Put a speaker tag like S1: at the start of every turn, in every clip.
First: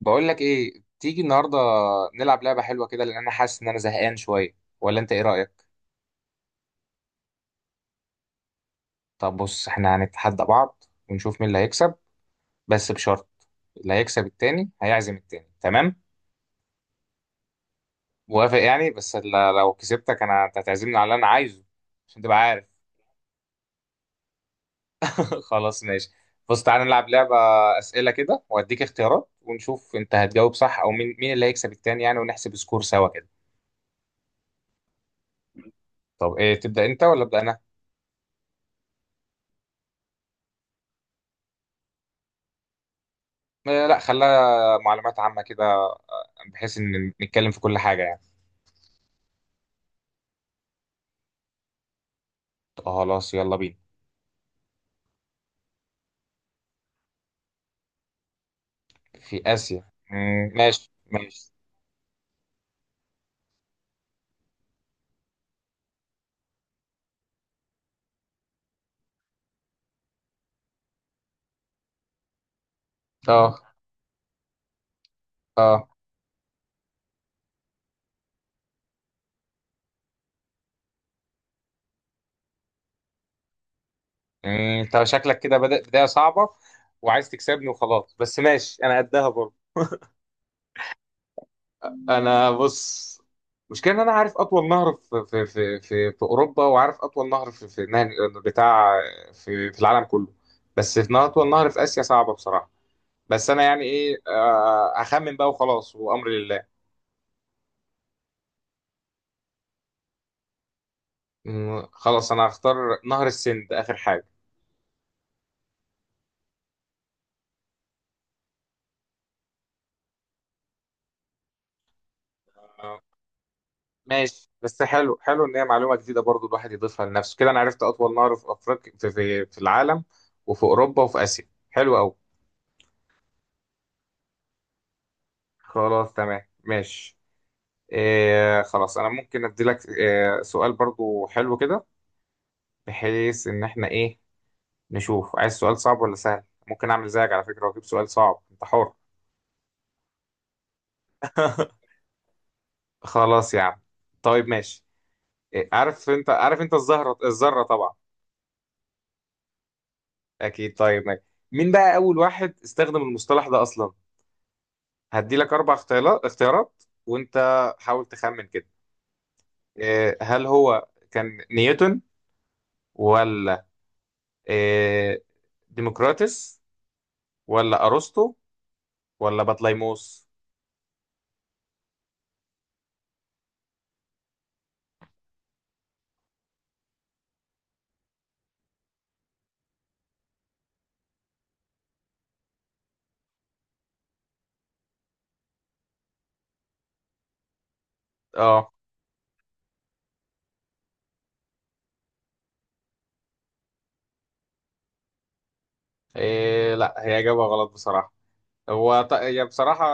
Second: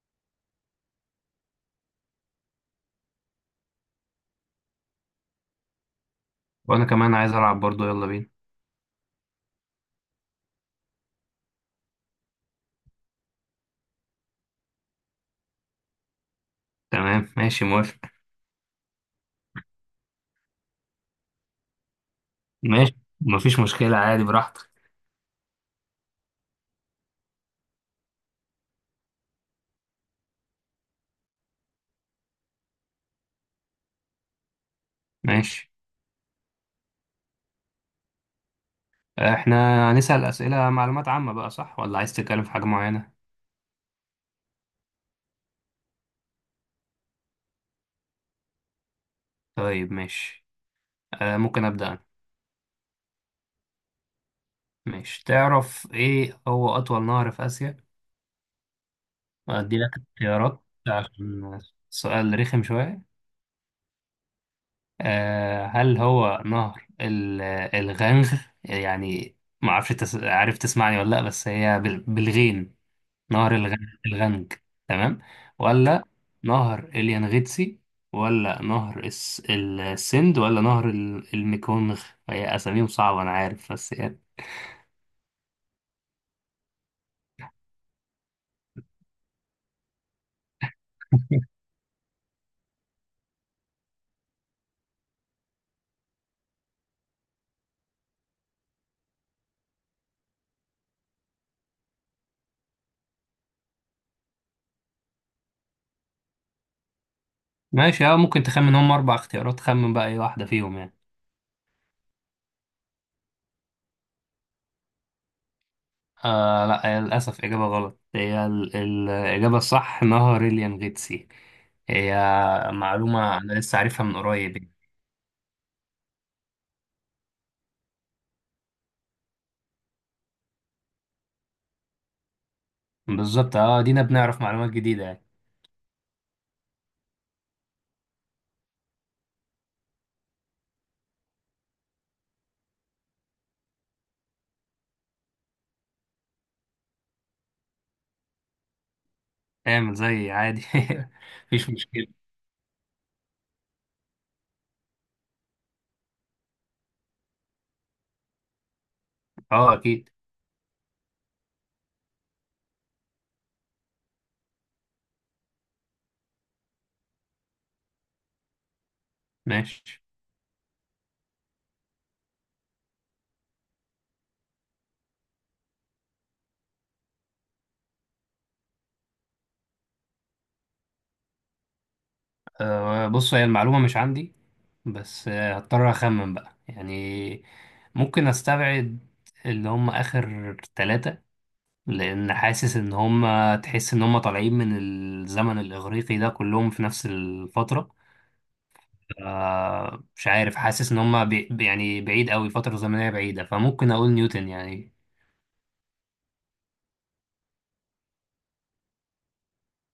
S1: بقول لك ايه، تيجي النهارده نلعب لعبه حلوه كده، لان انا حاسس ان انا زهقان شويه، ولا انت ايه رايك؟
S2: وانا كمان عايز العب برضو، يلا بينا.
S1: طب بص، احنا هنتحدى بعض ونشوف مين اللي هيكسب، بس بشرط، اللي هيكسب التاني هيعزم التاني. تمام؟
S2: تمام ماشي موافق.
S1: موافق يعني، بس لو كسبتك انا، انت هتعزمني على اللي انا عايزه، عشان تبقى عارف.
S2: ماشي مفيش مشكلة عادي براحتك.
S1: خلاص ماشي. بص تعالى نلعب لعبه، اسئله كده واديك اختيارات، ونشوف انت هتجاوب صح، او مين اللي هيكسب التاني يعني، ونحسب سكور سوا كده.
S2: ماشي،
S1: طب ايه، تبدا انت ولا ابدا انا؟
S2: احنا هنسأل أسئلة معلومات عامة بقى، صح ولا عايز تتكلم في حاجة معينة؟
S1: آه، لا خليها معلومات عامه كده، بحيث ان نتكلم في كل حاجه يعني.
S2: طيب ماشي، آه ممكن أبدأ أنا.
S1: خلاص يلا بينا.
S2: ماشي، تعرف ايه هو أطول نهر في آسيا؟
S1: في
S2: أدي
S1: اسيا،
S2: لك اختيارات
S1: ماشي ماشي.
S2: عشان سؤال رخم شوية. آه، هل هو نهر الغنغ؟ يعني عارف تسمعني ولا لأ؟ بس هي بالغين. نهر
S1: اه
S2: الغنج، تمام؟
S1: اه.
S2: ولا نهر اليانغيتسي، ولا نهر السند، ولا نهر الميكونغ؟ هي اساميهم صعبة انا عارف، بس يعني.
S1: مم، انت شكلك كده بدأ بدايه صعبه، وعايز تكسبني وخلاص، بس ماشي انا قدها برضه. انا بص، مشكلة ان انا عارف اطول نهر في اوروبا، وعارف اطول نهر في نهر بتاع في العالم كله. بس في نهر اطول نهر في اسيا صعبة بصراحة. بس انا يعني ايه، اخمن بقى وخلاص وامر لله.
S2: ماشي، اه ممكن تخمن، هم اربع اختيارات، خمن بقى اي واحدة فيهم يعني.
S1: خلاص انا هختار نهر السند اخر حاجة.
S2: آه لا، هي للاسف اجابة غلط. هي الاجابة الصح نهر اليانغيتسي. هي
S1: آه.
S2: معلومة انا لسه عارفها من
S1: ماشي،
S2: قريب يعني.
S1: بس حلو حلو ان هي معلومه جديده برضو، الواحد يضيفها لنفسه كده. انا عرفت اطول نهر في افريقيا، في العالم وفي اوروبا وفي اسيا، حلو قوي.
S2: بالظبط، اه دينا بنعرف معلومات جديدة يعني.
S1: خلاص تمام ماشي. إيه خلاص، انا ممكن ادي لك إيه سؤال برضو حلو كده، بحيث ان احنا ايه، نشوف عايز سؤال صعب ولا سهل. ممكن اعمل زيك على فكره واجيب سؤال صعب، انت حر.
S2: اعمل زي عادي مفيش مشكلة.
S1: خلاص يا عم، طيب ماشي. إيه، عارف انت الزهره الذره طبعا.
S2: اه اكيد.
S1: اكيد طيب ماشي. مين بقى اول واحد استخدم المصطلح ده اصلا؟ هدي لك اربع اختيارات وانت حاول تخمن كده.
S2: ماشي،
S1: إيه، هل هو كان نيوتن، ولا إيه، ديموكراتس، ولا ارسطو، ولا بطليموس؟
S2: أه بص، هي المعلومة مش عندي، بس هضطر أخمن بقى يعني. ممكن أستبعد اللي هم آخر ثلاثة، لأن حاسس إن هم، تحس إن هم طالعين من الزمن الإغريقي، ده كلهم في نفس الفترة.
S1: اه.
S2: أه مش عارف، حاسس إن هم يعني بعيد أوي، فترة زمنية بعيدة، فممكن أقول نيوتن يعني.
S1: لا، هي اجابه غلط بصراحه. هي بصراحه،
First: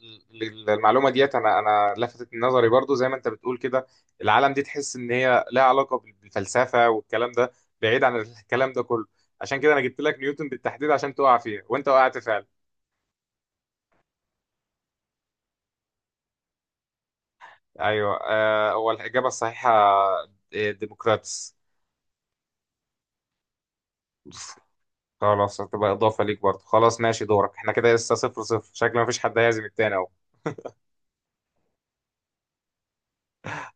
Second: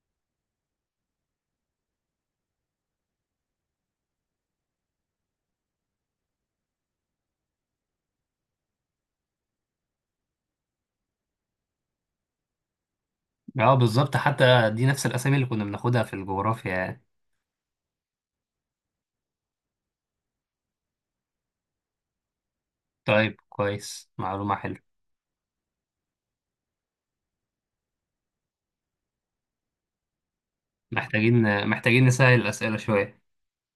S1: المعلومه ديت، انا انا لفتت نظري برضو، زي ما انت بتقول كده، العالم دي تحس ان هي لها علاقه بالفلسفه والكلام ده، بعيد عن الكلام ده كله. عشان كده انا جبت لك نيوتن بالتحديد عشان تقع فيها وانت وقعت فعلا.
S2: اه بالظبط، حتى دي نفس الأسامي اللي كنا بناخدها في الجغرافيا يعني.
S1: ايوه، هو الاجابه الصحيحه ديموكراتس.
S2: طيب كويس، معلومة حلوة.
S1: خلاص هتبقى اضافه ليك برضه. خلاص ماشي دورك. احنا كده لسه صفر صفر، شكل مفيش حد هيعزم التاني اهو.
S2: محتاجين نسهل الأسئلة شوية.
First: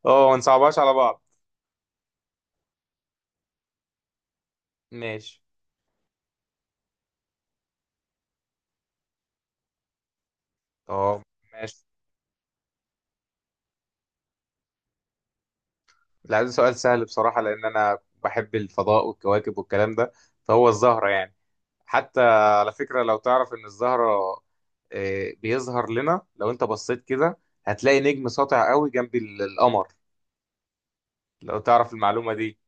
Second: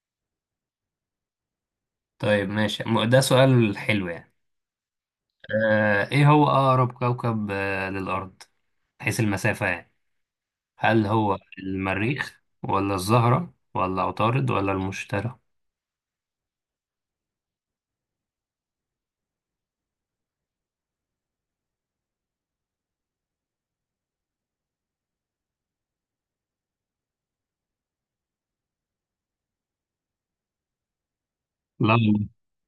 S1: اه، ما نصعبهاش على بعض.
S2: طيب ماشي، ده سؤال حلو يعني.
S1: ماشي
S2: آه ايه هو اقرب كوكب للارض، حيث المسافة يعني؟ هل
S1: اه
S2: هو
S1: ماشي.
S2: المريخ، ولا الزهرة، ولا عطارد، ولا المشتري؟
S1: لا ده سؤال سهل بصراحه، لان انا بحب الفضاء والكواكب والكلام ده، فهو الزهره يعني. حتى على فكره، لو تعرف ان الزهره، بيظهر لنا لو انت بصيت كده، هتلاقي نجم ساطع قوي جنب القمر، لو تعرف
S2: لا والله،
S1: المعلومه دي.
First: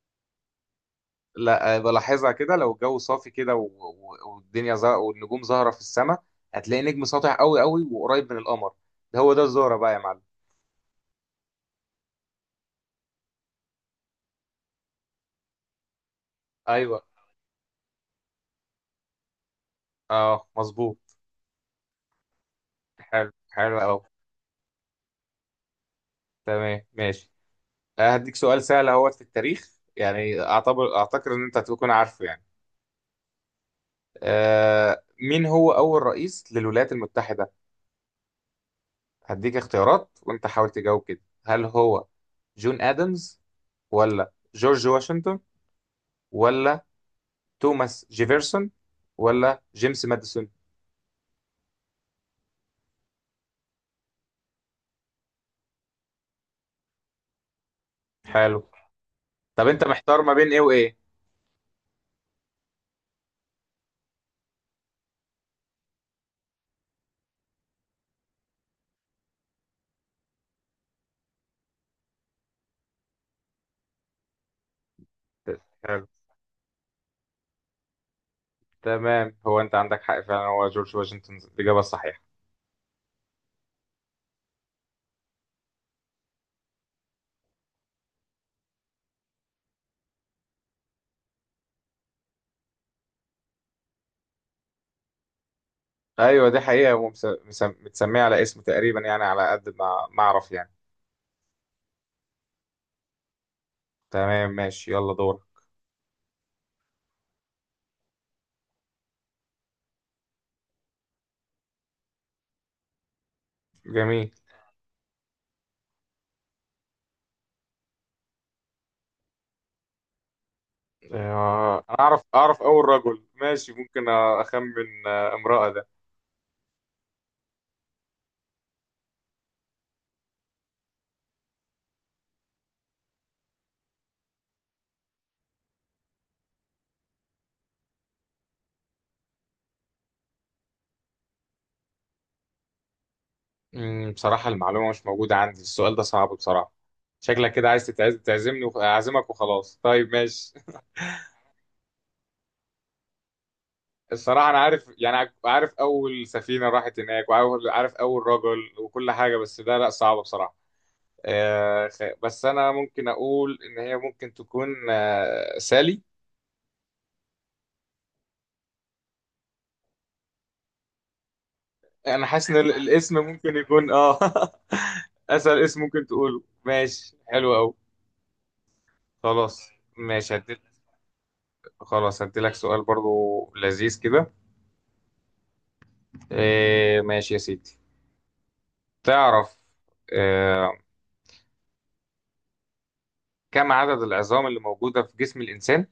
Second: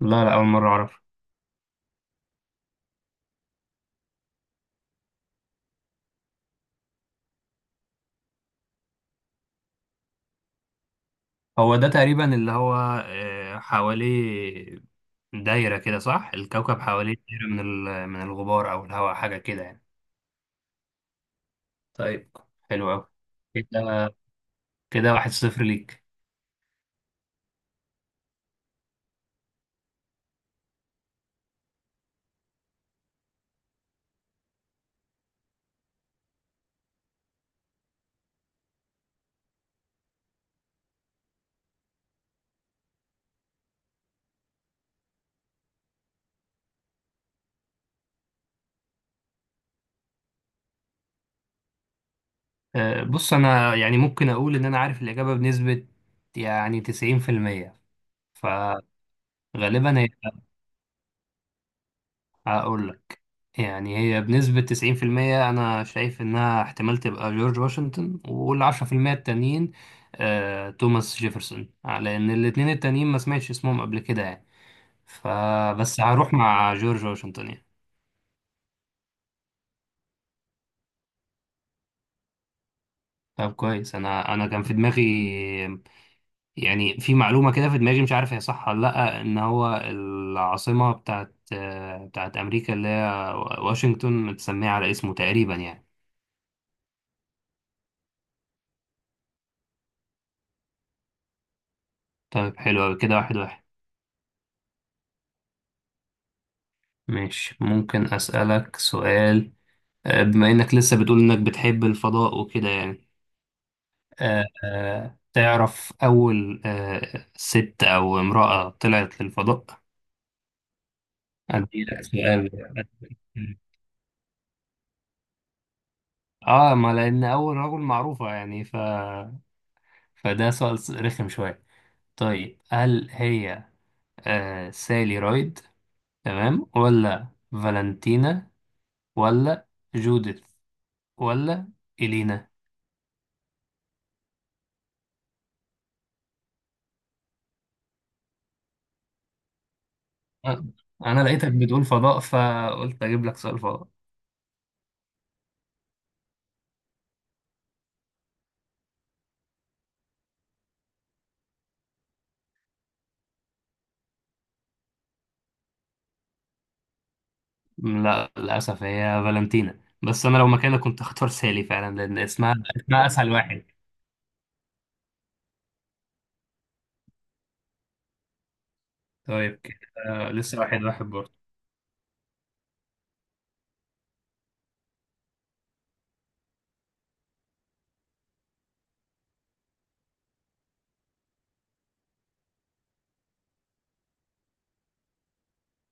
S2: لا لا، اول مرة اعرف.
S1: لا بلاحظها كده، لو الجو صافي كده، والدنيا والنجوم ظاهرة في السماء، هتلاقي نجم ساطع قوي قوي وقريب من القمر، ده هو ده الزهرة بقى يا معلم.
S2: هو ده تقريبا اللي هو، آه حواليه دايرة كده صح؟ الكوكب
S1: ايوه،
S2: حواليه دايرة من من الغبار او الهواء، حاجة كده يعني.
S1: اه مظبوط.
S2: طيب حلو قوي
S1: حلو، حلو قوي.
S2: كده، كده واحد صفر ليك.
S1: تمام ماشي. هديك سؤال سهل اهوت في التاريخ، يعني اعتبر اعتقد ان انت هتكون عارفه يعني. مين هو اول رئيس للولايات المتحدة؟ هديك اختيارات وانت حاول تجاوب كده. هل هو جون ادمز، ولا جورج واشنطن، ولا توماس جيفرسون، ولا جيمس ماديسون؟
S2: بص انا يعني ممكن اقول ان انا عارف الاجابه بنسبه يعني 90%،
S1: حلو.
S2: فغالبا
S1: طب انت
S2: هي،
S1: محتار ما بين ايه وايه؟
S2: هقول لك، يعني هي بنسبه 90%، انا شايف انها احتمال تبقى جورج واشنطن، وال 10% التانيين توماس جيفرسون، لان الاتنين التانيين ما سمعتش اسمهم قبل كده يعني، فبس
S1: حلو.
S2: هروح مع جورج واشنطن يعني.
S1: تمام، هو انت عندك حق فعلا، هو جورج واشنطن الاجابه الصحيحه.
S2: طب كويس، انا كان في دماغي يعني، في معلومة كده في دماغي مش عارف هي صح ولا لأ، إن هو العاصمة بتاعت، بتاعت أمريكا اللي هي واشنطن، متسمية على اسمه تقريبا يعني.
S1: ايوه دي حقيقه، ومس- مس- مس- متسميه على اسمه تقريبا يعني، على قد ما اعرف يعني.
S2: طيب حلو أوي، كده واحد واحد.
S1: تمام ماشي يلا دور.
S2: ماشي، ممكن أسألك سؤال؟ بما إنك لسه بتقول إنك بتحب الفضاء وكده يعني،
S1: جميل.
S2: تعرف أول ست أو امرأة طلعت للفضاء؟
S1: انا
S2: أديلك
S1: اعرف
S2: سؤال
S1: اول
S2: بقى.
S1: رجل، ماشي ممكن اخمن. امرأة ده.
S2: اه، ما لان اول رجل معروفه يعني، ف فده سؤال رخم شويه. طيب هل هي آه سالي رايد تمام، ولا فالنتينا، ولا جوديث، ولا إلينا؟
S1: بصراحة المعلومة مش موجودة عندي، السؤال ده صعب بصراحة. شكلك كده عايز تعزمني وخ- اعزمك وخلاص، طيب ماشي.
S2: أ- أنا لقيتك بتقول فضاء فقلت أجيب لك سؤال فضاء.
S1: الصراحة أنا عارف، يعني عارف أول سفينة راحت هناك، وعارف أول رجل وكل حاجة، بس ده لأ صعبة بصراحة. بس أنا ممكن أقول إن هي ممكن تكون، سالي.
S2: لا للأسف هي فالنتينا، بس أنا لو مكانك كنت هختار سالي فعلا، لأن
S1: أنا حاسس
S2: اسمها
S1: إن
S2: اسمها
S1: الاسم
S2: أسهل
S1: ممكن
S2: واحد.
S1: يكون أسهل اسم ممكن تقوله، ماشي حلو أوي. خلاص.
S2: طيب كده، آه
S1: ماشي
S2: لسه
S1: هديت.
S2: واحد واحد برضه.
S1: خلاص هديلك سؤال برضو لذيذ كده. ماشي يا سيدي. تعرف، آه، كم عدد العظام اللي موجودة في جسم الإنسان؟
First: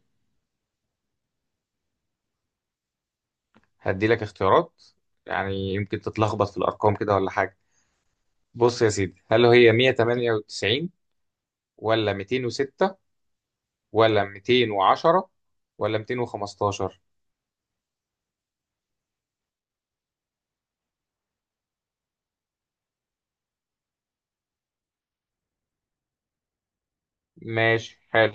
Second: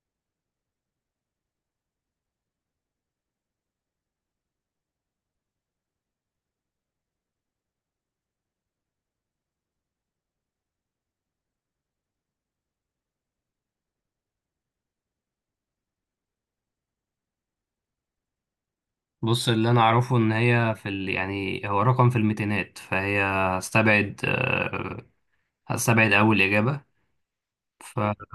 S1: هدي لك اختيارات، يعني يمكن تتلخبط في الأرقام كده ولا حاجة. بص يا سيدي، هل هي 198 ولا 206 ولا 210 ولا 215؟
S2: بص اللي أنا أعرفه إن هي في يعني هو رقم في الميتينات، فهي هستبعد آه، هستبعد أول إجابة.
S1: ماشي
S2: ف
S1: حلو.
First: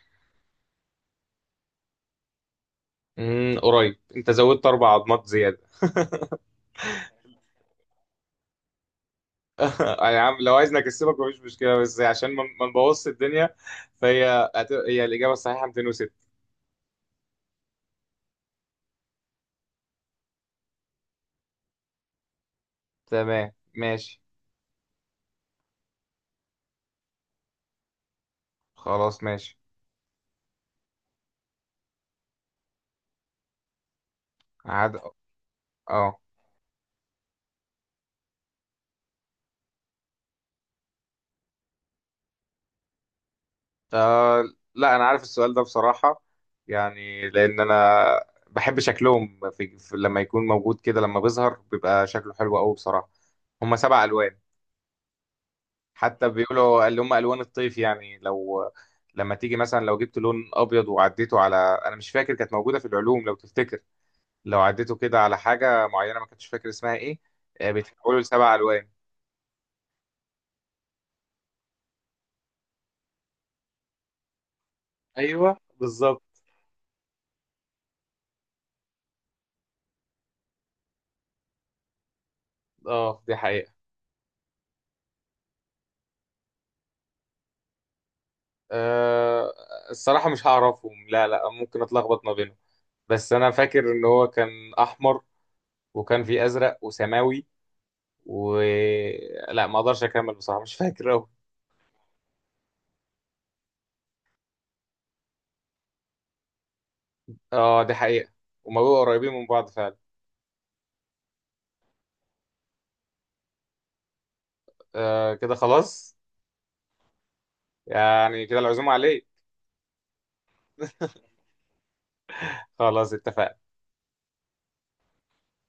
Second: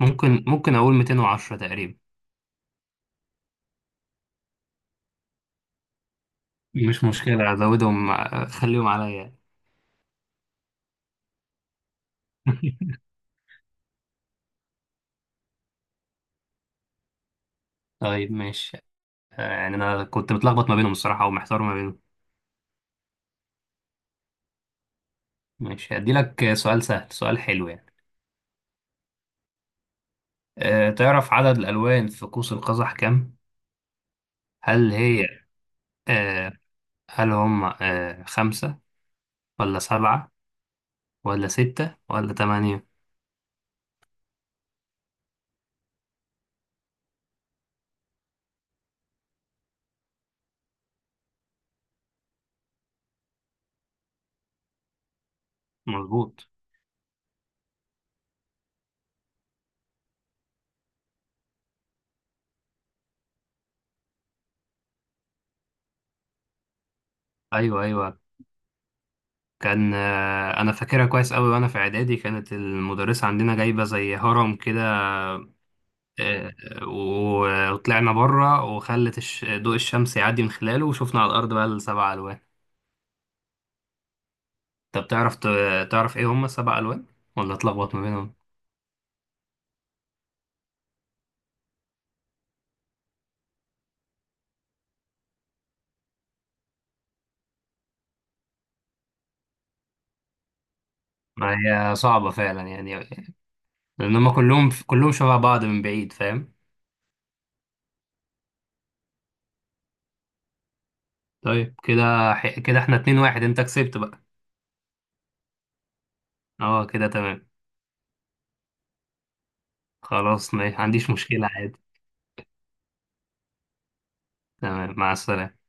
S2: ممكن اقول 210 تقريبا.
S1: قريب، انت زودت اربع عضمات زيادة.
S2: مش مشكلة ازودهم خليهم عليا.
S1: يا عم، لو عايزني اكسبك مفيش مشكلة، بس عشان ما نبوظش الدنيا. فهي هت- هي الإجابة الصحيحة 206.
S2: طيب ماشي، يعني انا كنت متلخبط ما بينهم الصراحة، ومحتار ما بينهم.
S1: تمام ماشي.
S2: ماشي، هدي لك سؤال سهل، سؤال حلو يعني.
S1: خلاص ماشي.
S2: أه تعرف عدد الالوان في قوس القزح كام؟ هل
S1: عاد
S2: هي
S1: اه.
S2: أه، هل هم أه خمسة، ولا سبعة، ولا ستة، ولا تمانية؟
S1: آه لا، انا عارف السؤال ده بصراحه، يعني لان انا بحب شكلهم لما يكون موجود كده، لما بيظهر بيبقى شكله حلو قوي بصراحه. هم سبع الوان. حتى
S2: مظبوط.
S1: بيقولوا اللي هم الوان الطيف يعني، لو لما تيجي مثلا لو جبت لون ابيض وعديته على، انا مش فاكر كانت موجوده في العلوم لو تفتكر، لو عديته كده على حاجه معينه، ما كنتش فاكر اسمها ايه.
S2: ايوه ايوه،
S1: بيتحولوا لسبع الوان.
S2: كان انا فاكرها كويس قوي، وانا في اعدادي كانت المدرسة عندنا جايبة زي هرم كده،
S1: ايوه بالظبط،
S2: آه، وطلعنا بره وخلت ضوء الشمس يعدي من خلاله، وشفنا على الأرض بقى السبع ألوان.
S1: اه دي حقيقه.
S2: طب تعرف تعرف إيه هم السبع ألوان، ولا اتلخبط ما بينهم؟
S1: أه الصراحه مش هعرفهم، لا لا ممكن اتلخبط ما بينهم. بس انا فاكر ان هو كان احمر، وكان في ازرق وسماوي، و لا، ما اقدرش اكمل بصراحه مش فاكر أوي.
S2: ما هي صعبة فعلا يعني، لأن هم كلهم شبه بعض من بعيد، فاهم؟
S1: اه دي حقيقه، هما بيبقوا قريبين من بعض فعلا.
S2: طيب كده، كده احنا اتنين واحد، أنت كسبت بقى.
S1: آه كده خلاص.
S2: اه كده تمام،
S1: يعني كده العزومه عليه.
S2: خلاص ما عنديش مشكلة عادي.
S1: خلاص اتفقنا.
S2: تمام مع السلامة.